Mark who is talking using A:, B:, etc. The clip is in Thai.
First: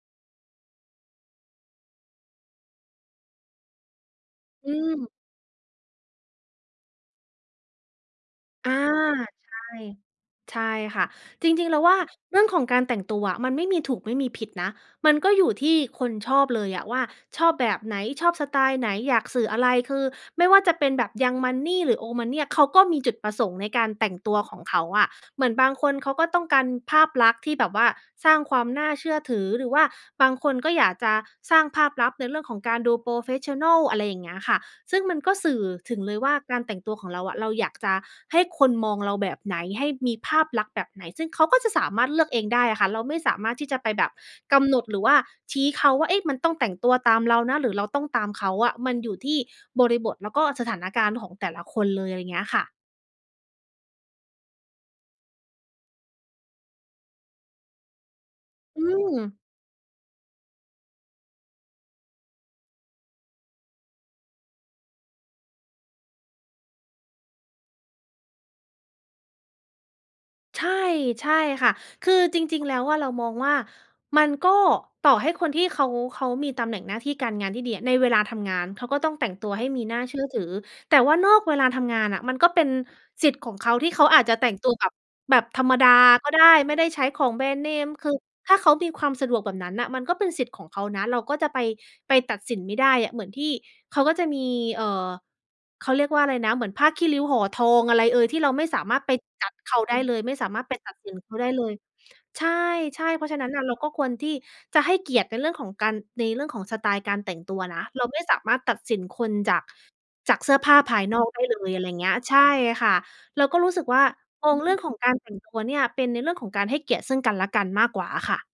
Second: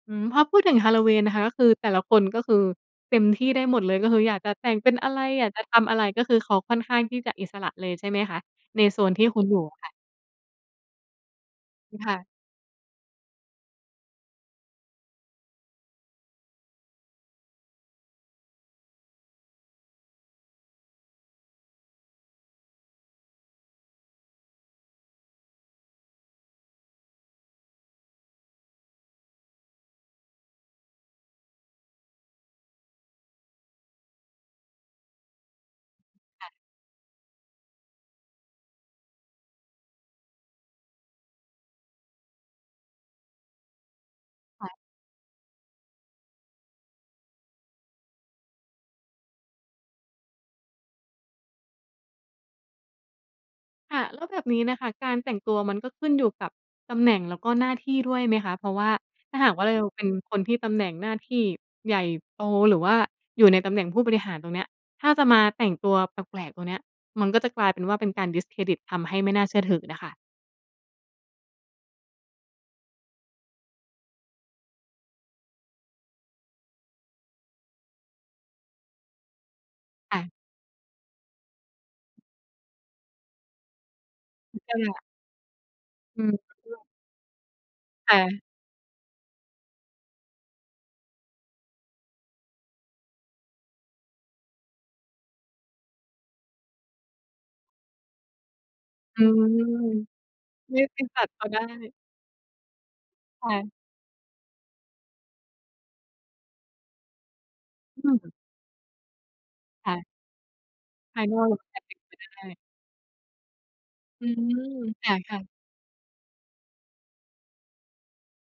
A: อืม พอพูดถึงฮาลโลวีนนะคะ คือแต่ละคนก็คือเต็มที่ได้หมดเลย ก็คืออยากจะแต
B: อ
A: ่
B: ื
A: งเป็น
B: ม
A: อะไร อยากจะทำอะไร ก็คือเขาค่อนข้างที่จะอิสระเลยใช่ไหมคะ
B: อา
A: ในโซนที่คุณ
B: ใช
A: อยู
B: ่
A: ่ค่ะ?
B: ใช่ค่ะ จริง ๆ เราว่า
A: ค่ะ
B: เรื่องของการแต่งตัวอะมันไม่มีถูกไม่มีผิดนะ มันก็อยู่ที่คนชอบเลยอะว่าชอบแบบไหน ชอบสไตล์ไหน อยากสื่ออะไร คือไม่ว่าจะเป็นแบบ young money หรือ old money อะ เขาก็มีจุดประสงค์ในการแต่งตัวของเขาอะ เหมือนบางคนเขาก็ต้องการภาพลักษณ์ที่แบบว่าสร้างความน่าเชื่อถือ หรือว่าบางคนก็อยากจะสร้างภาพลักษณ์ในเรื่องของการดู โพรเฟสชันนัล อะไรอย่างเงี้ยค่ะ ซึ่งมันก็สื่อถึงเลยว่า
A: ค่ะ
B: การแต่งตัวของเราอะ เราอยากจะให้คนมองเราแบบไหน ให้มีภาพลักษณ์แบบไหน ซึ่งเขาก็จะสามารถเลือกเองได้อะค่ะ เราไม่สามารถที่จะไปแบบก
A: ค่
B: ำ
A: ะ
B: หนด หรือว่าชี้เขาว่า เอ๊ะ มันต้องแต่งตัวตามเรานะ หรือเราต้องตามเขาอะ มันอยู่ที่บริบท แล้วก็สถานการณ์ของแต่ละคนเลย อะไรเงี้ยค่ะ
A: ค่ะ แล้วแบบนี้น่ะค่ะ การแต่งตัวมันก็ขึ้นอยู่กับตำแหน่ง แล้วก็ หน้าที่ด้วยไหมคะ? เพราะ
B: อ
A: ว
B: ื
A: ่าถ
B: ม
A: ้าหากว่าเราเป็นคนที่ตำแหน่งหน้าที่ใหญ่โต หรือว่าอยู่ในตำแหน่งผู้บริหารตรงเนี้ย ถ้าจะมาแต่งตัวแปลก ๆ ตรงเนี้ย มันก็จะกลายเป็นว่า เป็นการ discredit ทำให้ไม่น่าเชื่อถือน่ะค่ะ
B: ใช่ ใช่ค่ะ คือจริง ๆ แล้วอะเรามองว่า มันก็ ต่อให้คนที่เขา เขามีตำแหน่งหน้าที่การงานที่ดีอะ ในเวลาทำงานเขาก็ต้องแต่งตัวให้มีน่าเช
A: ค
B: ื
A: ่
B: ่อ
A: ะ
B: ถือ แต่ว่านอกเวลาทำงานน่ะ มันก็เป็นสิทธิ์ของเขาที่เขาอาจจะแต่
A: อ
B: ง
A: ิ
B: ตั
A: ส
B: วแบบ
A: ระ
B: แบบธรรมดา
A: อื
B: ก็
A: ม
B: ได้ ไม่ได้ใช้ของแบรนด์เนม ค
A: ค
B: ือ
A: ่ะ
B: ถ้าเขามีความสะดวกแบบนั้นน่ะ มันก็เป็นสิทธิ์ของเขานะ เราก็จะไป ไปตัดสินไม่ได้อะ เหมือนที่ เขาก็จะมี เอ่อ เขาเรียกว่าอะไรนะ เหมือนผ้าขี้ริ้วห่อทองอะไรเอย ที่เราไม่สามารถไป
A: อืม
B: judge เขาได้เลย ไม่สามารถไ
A: ไ
B: ป
A: ม่
B: ตั
A: ไ
B: ด
A: ป
B: สิ
A: ต
B: น
A: ั
B: เ
A: ด
B: ขา
A: เข
B: ได
A: า
B: ้
A: ได
B: เลย
A: ้
B: ใช่ ๆ เพราะฉะ
A: ค
B: นั้น
A: ่
B: น่ะ เ
A: ะ
B: ราก็ควรที่จะให้เกียรติในเรื่องของการ ในเรื่องของสไตล์การแต่งตัวนะ
A: อ
B: เรา
A: ื
B: ไม่
A: ม
B: สามารถตัดสินคนจาก
A: ค่ะ
B: จากเสื้อผ้าภาย
A: ภ
B: น
A: า
B: อ
A: ย
B: ก
A: น
B: ได
A: อ
B: ้
A: กเร
B: เล
A: าก็
B: ย
A: ต
B: อ
A: ั
B: ะ
A: ด
B: ไร
A: สิน
B: เงี
A: ไม
B: ้
A: ่
B: ย ใ
A: ไ
B: ช
A: ด
B: ่
A: ้
B: ค่ะ เราก็รู้สึกว่า
A: อื
B: มอ
A: ม
B: งเรื่องของ
A: ค
B: การแต่
A: ่
B: ง
A: ะ
B: ต
A: ๆ
B: ัวเนี่ย เป็นในเรื่องของการให้เกียรติซึ่งกันและกันมากกว่าอะค่ะ